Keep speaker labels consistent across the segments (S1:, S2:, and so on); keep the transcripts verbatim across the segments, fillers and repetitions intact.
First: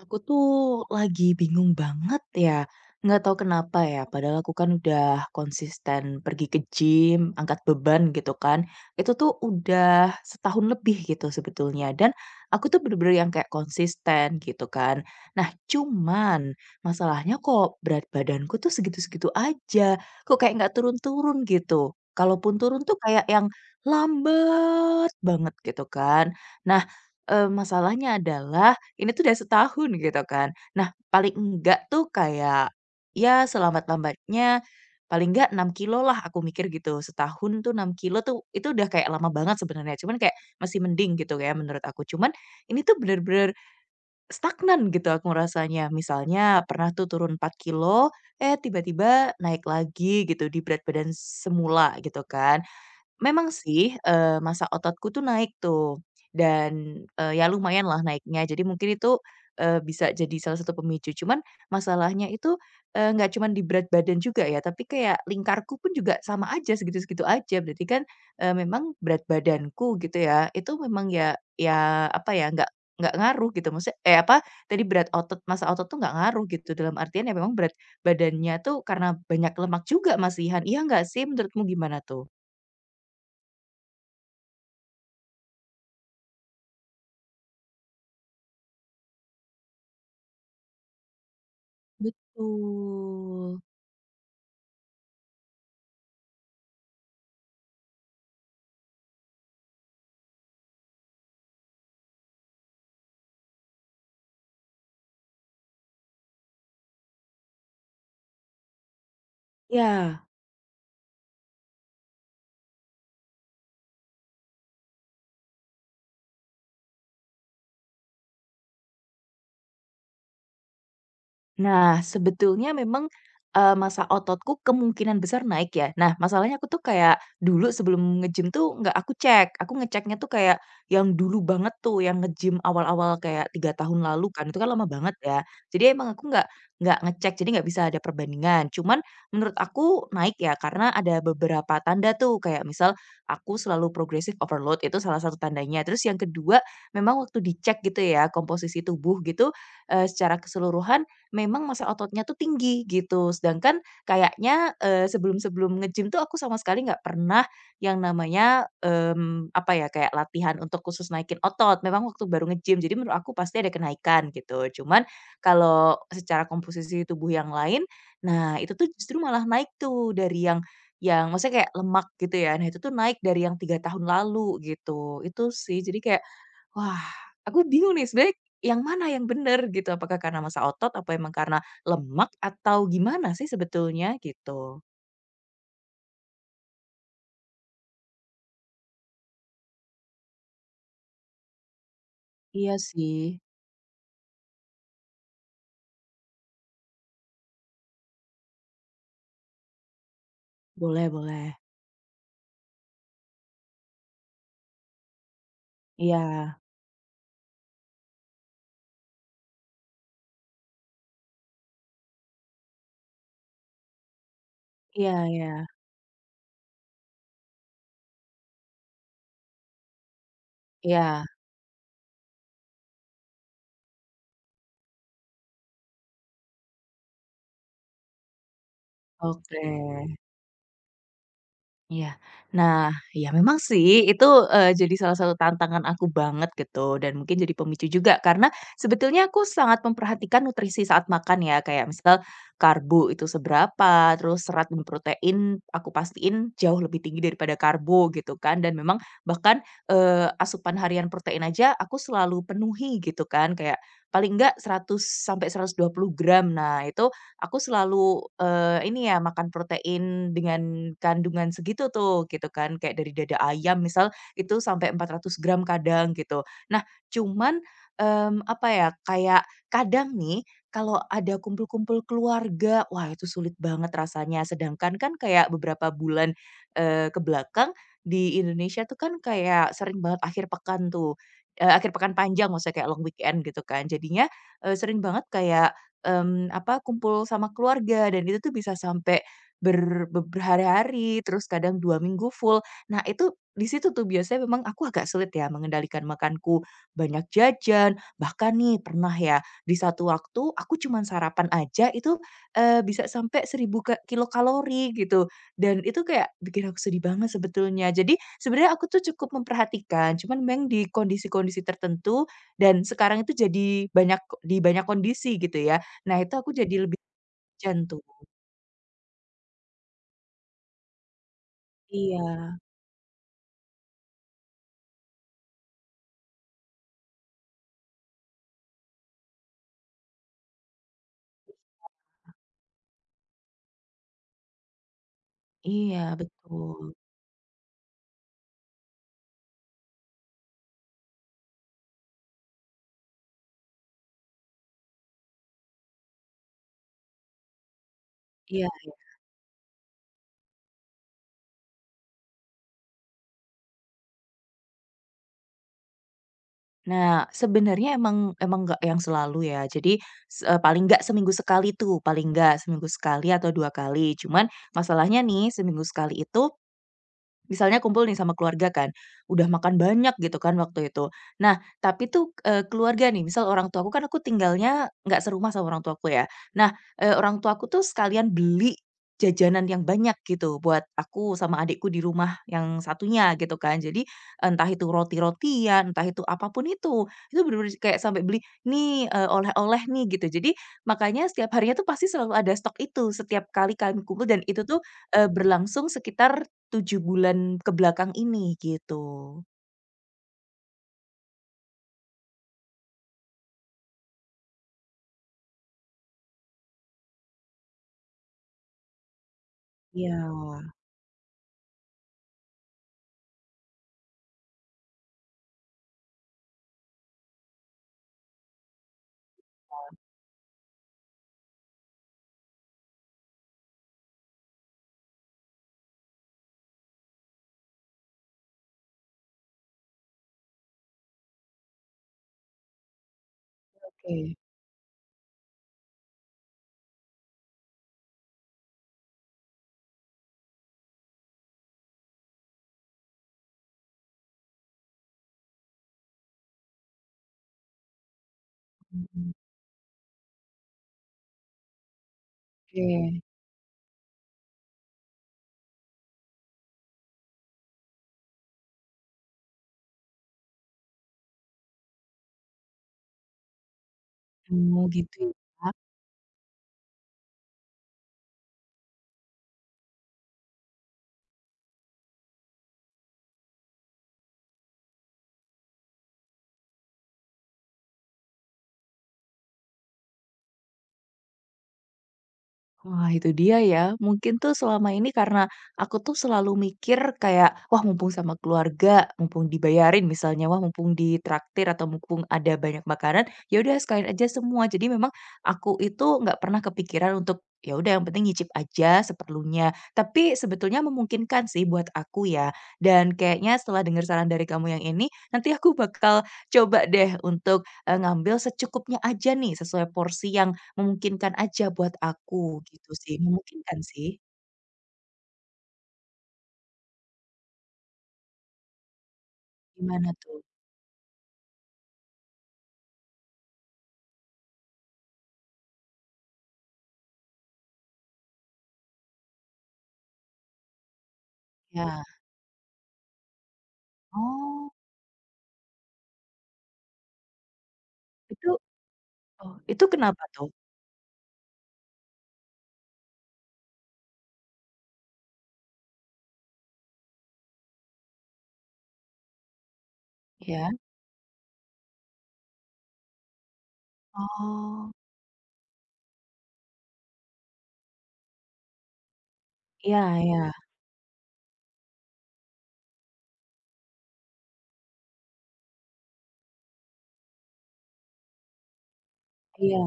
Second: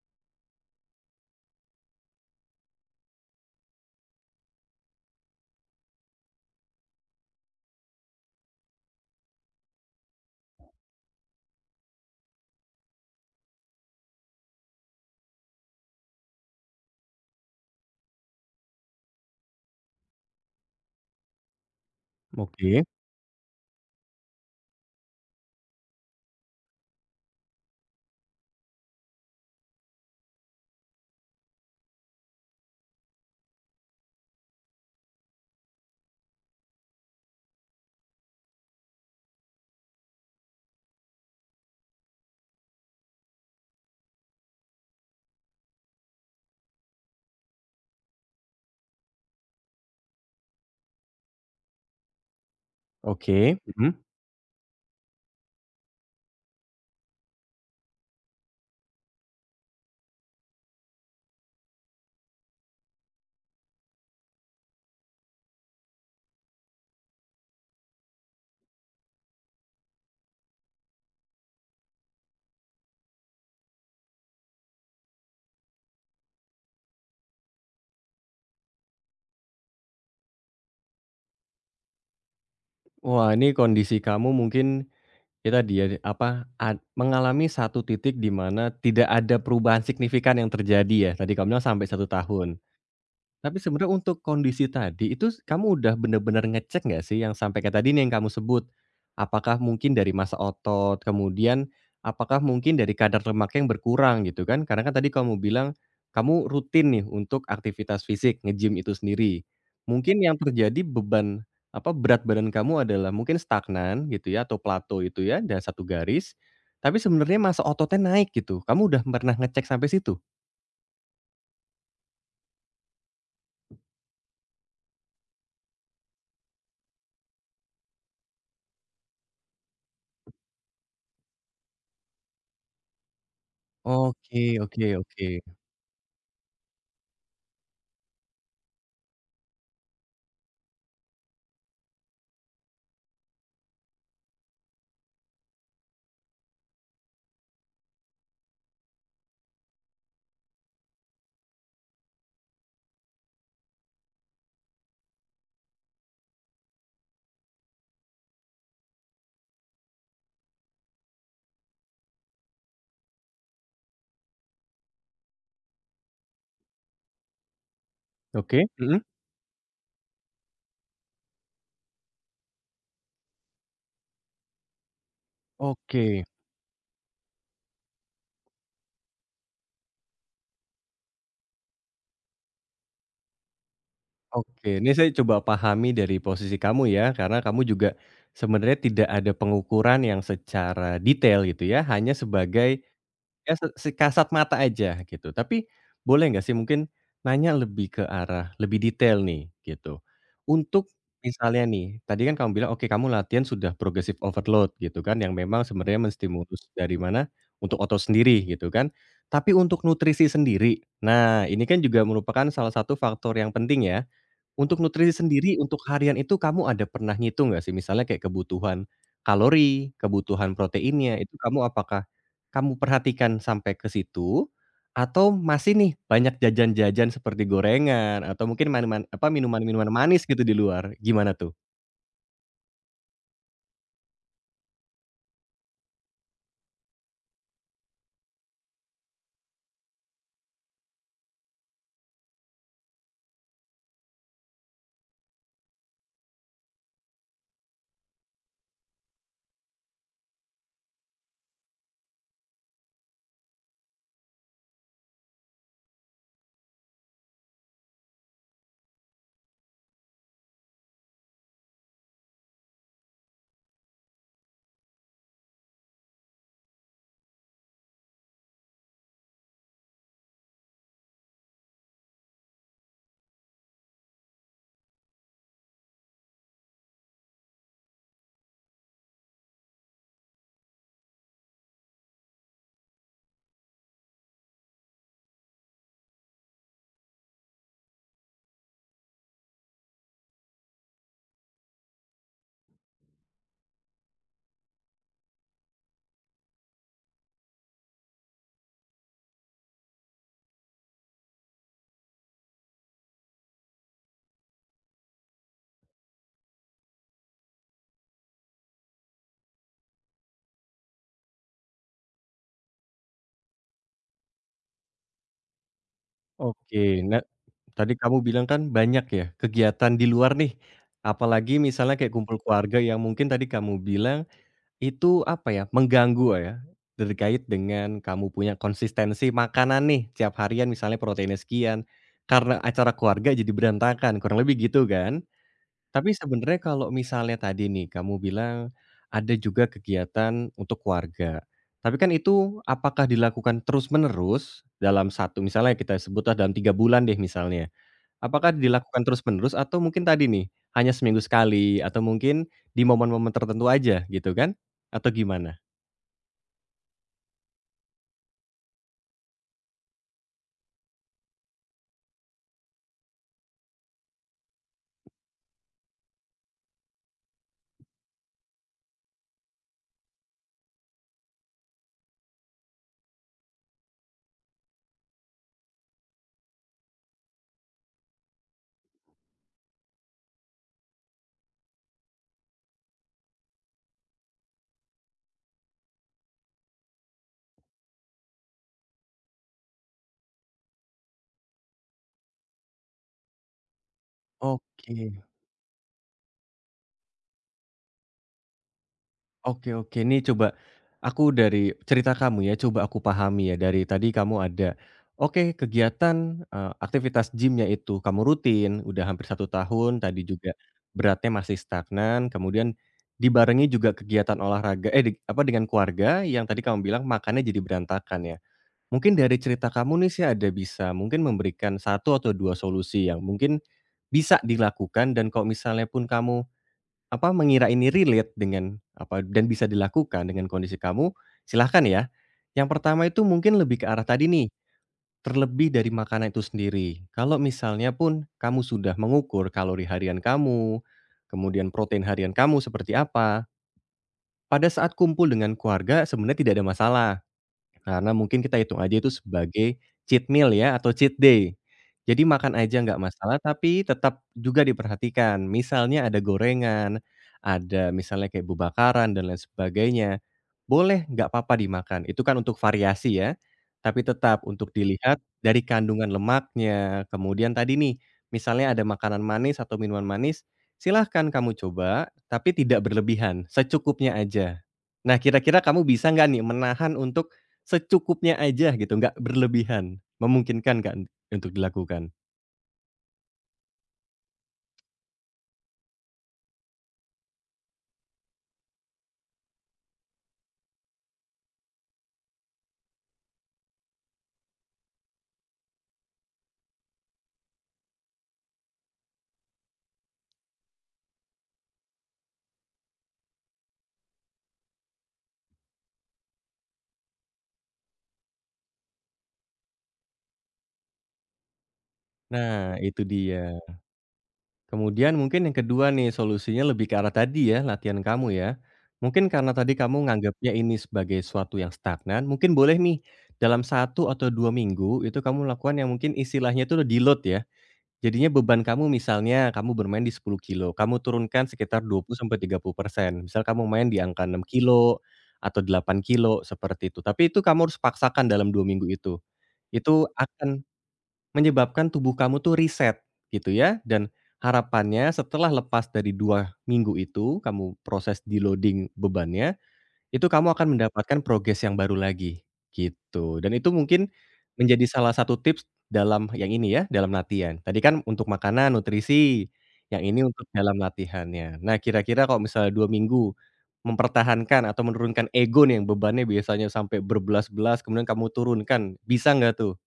S1: Aku tuh lagi bingung banget ya, nggak tahu kenapa ya. Padahal aku kan udah konsisten pergi ke gym, angkat beban gitu kan. Itu tuh udah setahun lebih gitu sebetulnya. Dan aku tuh bener-bener yang kayak konsisten gitu kan. Nah cuman masalahnya kok berat badanku tuh segitu-segitu aja. Kok kayak nggak turun-turun gitu. Kalaupun turun
S2: Oke
S1: tuh kayak yang lambat banget gitu kan. Nah eh, masalahnya adalah ini tuh udah setahun gitu kan. Nah, paling enggak tuh kayak, ya selambat-lambatnya paling enggak enam kilo lah aku mikir gitu. Setahun tuh enam kilo tuh itu udah kayak lama banget sebenarnya, cuman kayak masih mending gitu ya menurut aku. Cuman ini tuh bener-bener stagnan gitu aku ngerasanya. Misalnya pernah tuh turun empat kilo, eh tiba-tiba naik lagi gitu di berat badan semula gitu kan. Memang
S2: oke, mhm.
S1: sih, eee, massa ototku tuh naik tuh dan, eee, ya lumayanlah naiknya. Jadi mungkin itu, eee, bisa jadi salah satu pemicu. Cuman masalahnya itu, eee, nggak cuman di berat badan juga ya, tapi kayak lingkarku pun juga sama aja, segitu-segitu aja. Berarti kan, eee, memang berat badanku gitu ya, itu memang ya ya apa ya, nggak nggak ngaruh gitu. Maksudnya eh, apa tadi berat otot massa otot tuh nggak ngaruh gitu, dalam artian ya memang berat badannya tuh karena banyak lemak juga masihan. Iya nggak sih? Menurutmu gimana tuh?
S2: Wah, ini kondisi kamu mungkin ya tadi ya, apa, ad mengalami satu titik di mana tidak ada perubahan signifikan yang terjadi ya, tadi kamu bilang sampai satu tahun. Tapi
S1: Betul.
S2: sebenarnya untuk kondisi tadi itu s kamu udah bener-bener ngecek nggak sih yang sampai kayak tadi nih yang kamu sebut, apakah mungkin dari massa otot, kemudian apakah mungkin dari kadar lemaknya yang berkurang gitu kan? Karena kan tadi kamu bilang kamu rutin nih untuk aktivitas fisik, nge-gym itu sendiri. Mungkin
S1: Ya.
S2: yang terjadi beban, apa, berat badan kamu adalah mungkin stagnan gitu ya atau plato itu ya dan satu garis, tapi sebenarnya massa ototnya naik gitu. Kamu udah pernah ngecek sampai situ?
S1: Nah, sebetulnya memang, eee, massa ototku kemungkinan besar naik ya. Nah, masalahnya aku tuh kayak dulu sebelum nge-gym tuh nggak aku cek. Aku ngeceknya tuh kayak yang dulu banget tuh, yang nge-gym awal-awal kayak tiga tahun lalu kan,
S2: Oke
S1: itu kan lama
S2: oke
S1: banget
S2: oke.
S1: ya. Jadi emang aku nggak nggak ngecek, jadi nggak bisa ada perbandingan. Cuman menurut aku naik ya, karena ada beberapa tanda tuh, kayak misal aku selalu progressive overload, itu salah satu tandanya. Terus yang kedua, memang waktu dicek gitu ya, komposisi tubuh gitu, eee, secara keseluruhan memang massa ototnya tuh tinggi gitu. Sedangkan kayaknya, eee, sebelum-sebelum nge-gym tuh aku sama sekali nggak pernah yang namanya, mmm, apa ya, kayak latihan untuk khusus naikin otot. Memang waktu baru nge-gym, jadi menurut aku pasti ada kenaikan gitu. Cuman kalau secara komposisi tubuh yang lain, nah
S2: Oke,
S1: itu tuh
S2: mhm?
S1: justru malah naik tuh dari yang yang maksudnya kayak lemak gitu ya, nah itu tuh naik dari yang tiga tahun lalu gitu, itu sih. Jadi kayak.
S2: Oke
S1: Wah, aku bingung nih sebenarnya yang mana yang benar gitu, apakah karena massa otot, apa emang karena lemak atau gimana sih sebetulnya
S2: oke,
S1: gitu?
S2: ini saya coba pahami dari posisi kamu ya, karena kamu juga sebenarnya tidak ada pengukuran yang secara detail gitu ya, hanya
S1: Iya
S2: sebagai
S1: sih,
S2: ya se sekasat mata aja gitu, tapi boleh nggak sih mungkin nanya lebih ke arah lebih detail nih gitu. Untuk
S1: boleh boleh.
S2: misalnya nih, tadi kan kamu bilang, oke kamu latihan sudah progressive overload gitu kan, yang memang sebenarnya
S1: Iya,
S2: menstimulus dari mana, untuk otot sendiri gitu kan. Tapi untuk nutrisi sendiri, nah ini kan juga merupakan salah satu faktor yang penting ya. Untuk
S1: iya
S2: nutrisi
S1: iya,
S2: sendiri, untuk harian itu kamu ada pernah ngitung nggak sih? Misalnya kayak kebutuhan kalori, kebutuhan proteinnya,
S1: iya,
S2: itu kamu apakah kamu perhatikan sampai ke situ? Atau masih nih banyak jajan-jajan seperti gorengan atau mungkin maniman apa,
S1: oke.
S2: minuman-minuman manis gitu di luar, gimana tuh?
S1: Iya. Nah, ya memang sih itu, eee, jadi salah satu tantangan aku banget gitu dan mungkin jadi pemicu juga karena sebetulnya aku sangat memperhatikan nutrisi saat makan ya, kayak misal karbo itu seberapa, terus serat dan protein aku pastiin jauh lebih tinggi daripada karbo gitu kan dan memang bahkan, eee, asupan harian protein aja aku selalu penuhi gitu kan, kayak paling enggak seratus sampai seratus dua puluh gram. Nah itu aku selalu, eee, ini ya makan protein dengan kandungan segitu tuh gitu kan, kayak dari dada ayam misal itu sampai empat ratus gram kadang gitu. Nah cuman, mmm, apa ya, kayak kadang nih kalau ada kumpul-kumpul keluarga, wah itu sulit banget rasanya. Sedangkan kan kayak beberapa bulan, eee, ke belakang di Indonesia tuh kan kayak sering banget akhir pekan tuh, eee, akhir pekan panjang maksudnya kayak long weekend gitu kan. Jadinya, eee, sering banget kayak Mmm, apa, kumpul sama keluarga dan itu tuh bisa sampai ber be berhari-hari, terus kadang dua minggu full. Nah itu di situ tuh biasanya memang aku agak sulit ya mengendalikan makanku, banyak jajan, bahkan nih pernah ya di satu waktu aku cuman sarapan aja itu, eee, bisa sampai seribu ka kilokalori gitu, dan itu kayak bikin aku sedih banget sebetulnya. Jadi sebenarnya aku tuh cukup memperhatikan, cuman memang di kondisi-kondisi tertentu dan sekarang itu jadi banyak di banyak kondisi gitu ya. Nah, itu aku jadi lebih
S2: Oke, nah
S1: hujan
S2: tadi
S1: tuh.
S2: kamu bilang kan banyak ya kegiatan di luar nih, apalagi misalnya kayak kumpul
S1: Iya
S2: keluarga yang mungkin tadi kamu bilang itu apa ya, mengganggu eh, ya, terkait dengan kamu punya konsistensi makanan nih, tiap harian misalnya proteinnya sekian, karena acara keluarga jadi berantakan, kurang lebih gitu kan?
S1: iya,
S2: Tapi sebenarnya
S1: betul.
S2: kalau misalnya tadi nih, kamu bilang ada juga kegiatan untuk keluarga, tapi kan itu apakah dilakukan terus-menerus dalam satu misalnya kita sebutlah dalam tiga bulan deh misalnya. Apakah
S1: Iya.
S2: dilakukan terus-menerus atau mungkin tadi nih, hanya seminggu sekali atau mungkin di momen-momen tertentu aja gitu kan? Atau gimana?
S1: Nah, sebenarnya emang emang nggak yang selalu ya. Jadi, se eee, paling nggak seminggu sekali tuh, paling nggak seminggu sekali atau dua kali. Cuman masalahnya nih seminggu sekali itu. Misalnya kumpul nih sama keluarga kan, udah makan banyak gitu kan waktu itu. Nah, tapi tuh, eee, keluarga nih, misal orang tuaku kan aku tinggalnya nggak serumah sama orang tuaku ya. Nah, eee, orang tuaku tuh sekalian beli jajanan yang banyak gitu buat aku sama adikku di rumah yang satunya gitu kan. Jadi entah itu roti-rotian, entah itu apapun itu, itu bener-bener kayak sampai beli, "Nih, eee, oleh-oleh nih," gitu. Jadi makanya setiap harinya tuh pasti selalu ada stok itu setiap kali kami kumpul dan itu tuh,
S2: Oke
S1: eee, berlangsung sekitar tujuh bulan ke belakang ini, gitu.
S2: oke oke. Ini coba aku dari cerita kamu ya, coba aku pahami ya dari tadi kamu ada, oke kegiatan, eee, aktivitas gymnya itu kamu rutin, udah hampir satu tahun,
S1: Iya,
S2: tadi juga beratnya masih stagnan, kemudian dibarengi juga kegiatan olahraga eh, di apa, dengan keluarga yang tadi kamu bilang makannya jadi berantakan ya. Mungkin dari cerita kamu nih sih ada bisa mungkin memberikan satu atau dua solusi yang mungkin bisa dilakukan dan kalau misalnya pun kamu, apa, mengira ini relate dengan apa, dan bisa dilakukan dengan kondisi kamu, silahkan ya. Yang pertama itu mungkin lebih ke arah tadi
S1: oke.
S2: nih, terlebih dari makanan itu sendiri. Kalau misalnya pun kamu sudah mengukur kalori harian kamu, kemudian protein harian kamu seperti apa, pada saat kumpul dengan keluarga sebenarnya tidak ada masalah. Karena mungkin kita hitung aja itu
S1: Mhm.
S2: sebagai cheat meal ya atau cheat day. Jadi makan aja nggak
S1: Oke.
S2: masalah, tapi tetap juga diperhatikan. Misalnya ada gorengan, ada misalnya kayak bubakaran dan lain sebagainya. Boleh, nggak apa-apa dimakan. Itu kan untuk variasi ya. Tapi tetap untuk
S1: Oh, gitu
S2: dilihat dari
S1: ya.
S2: kandungan lemaknya. Kemudian tadi nih, misalnya ada makanan manis atau minuman manis, silahkan kamu coba, tapi tidak berlebihan, secukupnya aja. Nah, kira-kira kamu bisa nggak nih menahan untuk secukupnya aja gitu, nggak berlebihan, memungkinkan kan untuk dilakukan.
S1: Wah, itu dia ya. Mungkin tuh selama ini karena aku tuh selalu mikir kayak, wah mumpung sama keluarga, mumpung dibayarin misalnya, wah mumpung ditraktir atau mumpung ada banyak makanan, ya udah sekalian aja semua. Jadi memang aku itu nggak pernah kepikiran untuk ya udah yang penting nyicip aja seperlunya. Tapi sebetulnya memungkinkan sih buat aku ya. Dan kayaknya setelah dengar saran dari kamu yang ini, nanti aku bakal coba deh untuk eh, ngambil secukupnya aja nih sesuai porsi yang memungkinkan aja buat aku
S2: Nah,
S1: gitu
S2: itu
S1: sih,
S2: dia.
S1: memungkinkan sih.
S2: Kemudian mungkin yang kedua nih, solusinya lebih ke arah tadi ya, latihan kamu ya. Mungkin karena tadi kamu
S1: Gimana tuh?
S2: nganggapnya ini sebagai suatu yang stagnan, mungkin boleh nih dalam satu atau dua minggu itu kamu lakukan yang mungkin istilahnya itu deload ya. Jadinya beban kamu misalnya kamu bermain di sepuluh kilo, kamu turunkan sekitar
S1: Ya.
S2: dua puluh sampai tiga puluh persen. Misal kamu main di angka enam
S1: Oh,
S2: kilo atau delapan kilo seperti itu. Tapi itu kamu harus paksakan
S1: itu
S2: dalam dua minggu itu.
S1: oh, itu
S2: Itu
S1: kenapa tuh?
S2: akan menyebabkan tubuh kamu tuh reset gitu ya dan harapannya setelah lepas dari dua minggu itu, kamu proses deloading bebannya, itu kamu akan
S1: Ya.
S2: mendapatkan progres yang baru lagi, gitu. Dan itu mungkin menjadi
S1: Oh,
S2: salah satu tips dalam yang ini ya, dalam latihan. Tadi kan untuk makanan, nutrisi, yang
S1: iya
S2: ini
S1: iya,
S2: untuk dalam latihannya. Nah, kira-kira kalau misalnya dua minggu mempertahankan atau menurunkan ego nih yang bebannya biasanya sampai berbelas-belas kemudian kamu turunkan, bisa nggak tuh?
S1: iya.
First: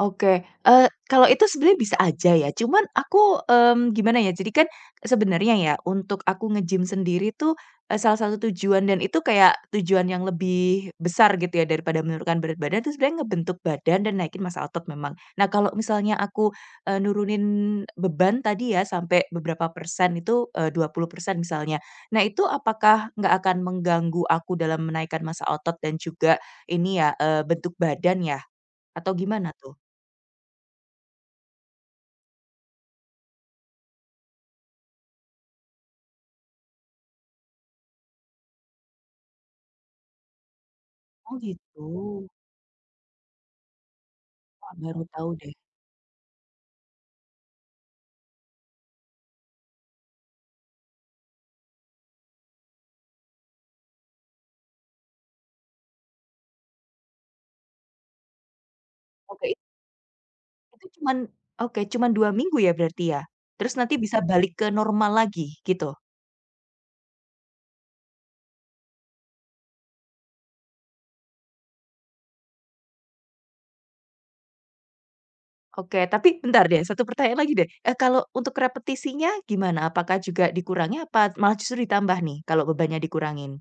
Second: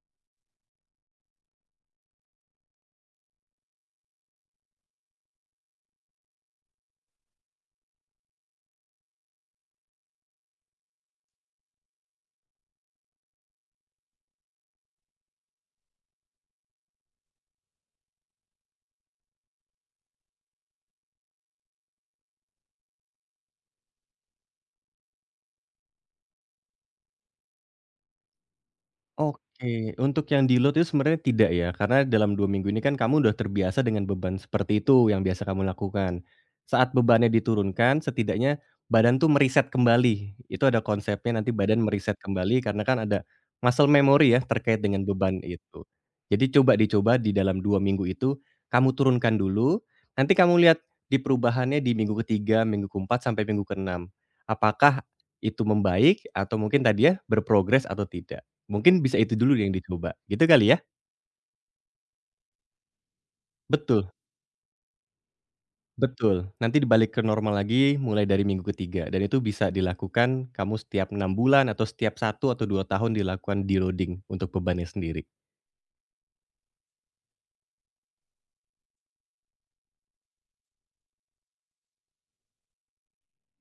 S1: Oke, eee, kalau itu sebenarnya bisa aja ya, cuman aku, mmm, gimana ya, jadi kan sebenarnya ya untuk aku nge-gym sendiri tuh, eee, salah satu tujuan dan itu kayak tujuan yang lebih besar gitu ya daripada menurunkan berat badan tuh sebenarnya ngebentuk badan dan naikin massa otot memang. Nah kalau misalnya aku, eee, nurunin beban tadi ya sampai beberapa persen itu, eee, dua puluh persen misalnya. Nah itu apakah nggak akan mengganggu aku dalam menaikkan massa otot dan juga ini ya, eee, bentuk badan ya? Atau gimana tuh?
S2: Oke, untuk yang deload itu sebenarnya tidak ya, karena dalam dua minggu ini kan kamu udah terbiasa dengan beban seperti itu yang biasa kamu lakukan. Saat bebannya diturunkan, setidaknya badan tuh meriset kembali. Itu ada
S1: Oh
S2: konsepnya nanti
S1: gitu,
S2: badan meriset kembali karena kan ada muscle memory ya
S1: wah
S2: terkait
S1: baru
S2: dengan
S1: tahu
S2: beban
S1: deh.
S2: itu. Jadi coba dicoba di dalam dua minggu itu kamu turunkan dulu, nanti kamu lihat di perubahannya di minggu ketiga, minggu keempat sampai minggu keenam, apakah itu membaik atau mungkin tadi ya berprogres atau tidak. Mungkin bisa itu
S1: Oke,
S2: dulu
S1: it
S2: yang dicoba, gitu kali ya?
S1: itu cuman oke, cuman dua minggu ya berarti ya? Terus nanti
S2: Betul
S1: bisa balik ke normal lagi gitu?
S2: betul, nanti dibalik ke normal lagi mulai dari minggu ketiga. Dan itu bisa dilakukan kamu setiap enam bulan atau setiap satu atau dua tahun dilakukan deloading untuk bebannya sendiri.
S1: Oke, tapi bentar deh, satu pertanyaan lagi deh, eee, kalau untuk repetisinya gimana? Apakah juga dikurangi apa malah justru ditambah nih kalau bebannya dikurangin?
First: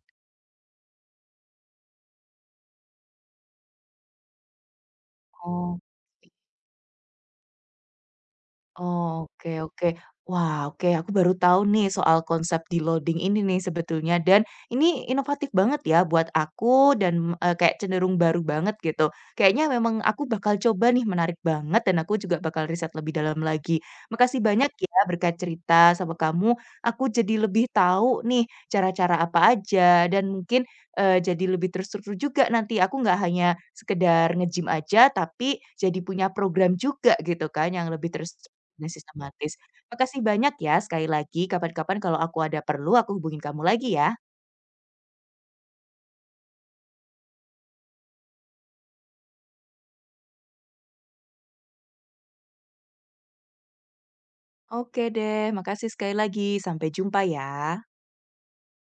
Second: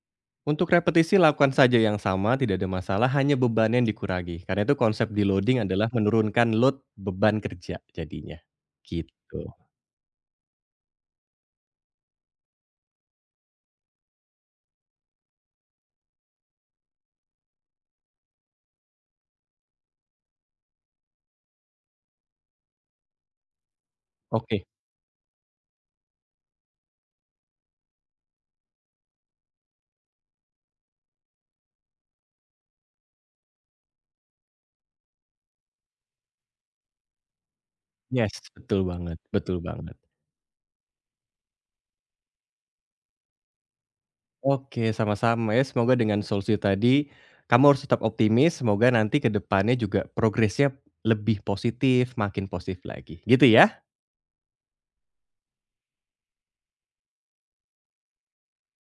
S2: Untuk repetisi lakukan saja yang sama, tidak ada masalah, hanya beban yang dikurangi, karena itu konsep deloading
S1: Oh.
S2: adalah menurunkan load beban kerja jadinya, gitu.
S1: Oke oke. Wah, oke, aku baru tahu nih soal konsep deloading ini nih sebetulnya dan ini inovatif banget ya buat aku dan, eee, kayak cenderung baru banget gitu. Kayaknya memang aku bakal coba nih, menarik banget dan aku juga bakal riset lebih dalam lagi. Makasih
S2: Oke,
S1: banyak ya berkat cerita sama kamu, aku jadi lebih tahu nih cara-cara apa aja dan mungkin, eee, jadi lebih terstruktur juga nanti. Aku nggak hanya sekedar nge-gym aja, tapi jadi punya program juga gitu kan yang lebih
S2: yes,
S1: terstruktur.
S2: betul
S1: Dan
S2: banget
S1: sistematis.
S2: betul banget.
S1: Makasih banyak ya sekali lagi, kapan-kapan kalau aku ada perlu aku hubungin kamu lagi ya.
S2: Oke, sama-sama ya. Semoga dengan solusi tadi, kamu harus tetap optimis. Semoga nanti ke depannya juga progresnya lebih positif, makin positif lagi, gitu ya?
S1: Oke deh, makasih sekali lagi. Sampai jumpa ya.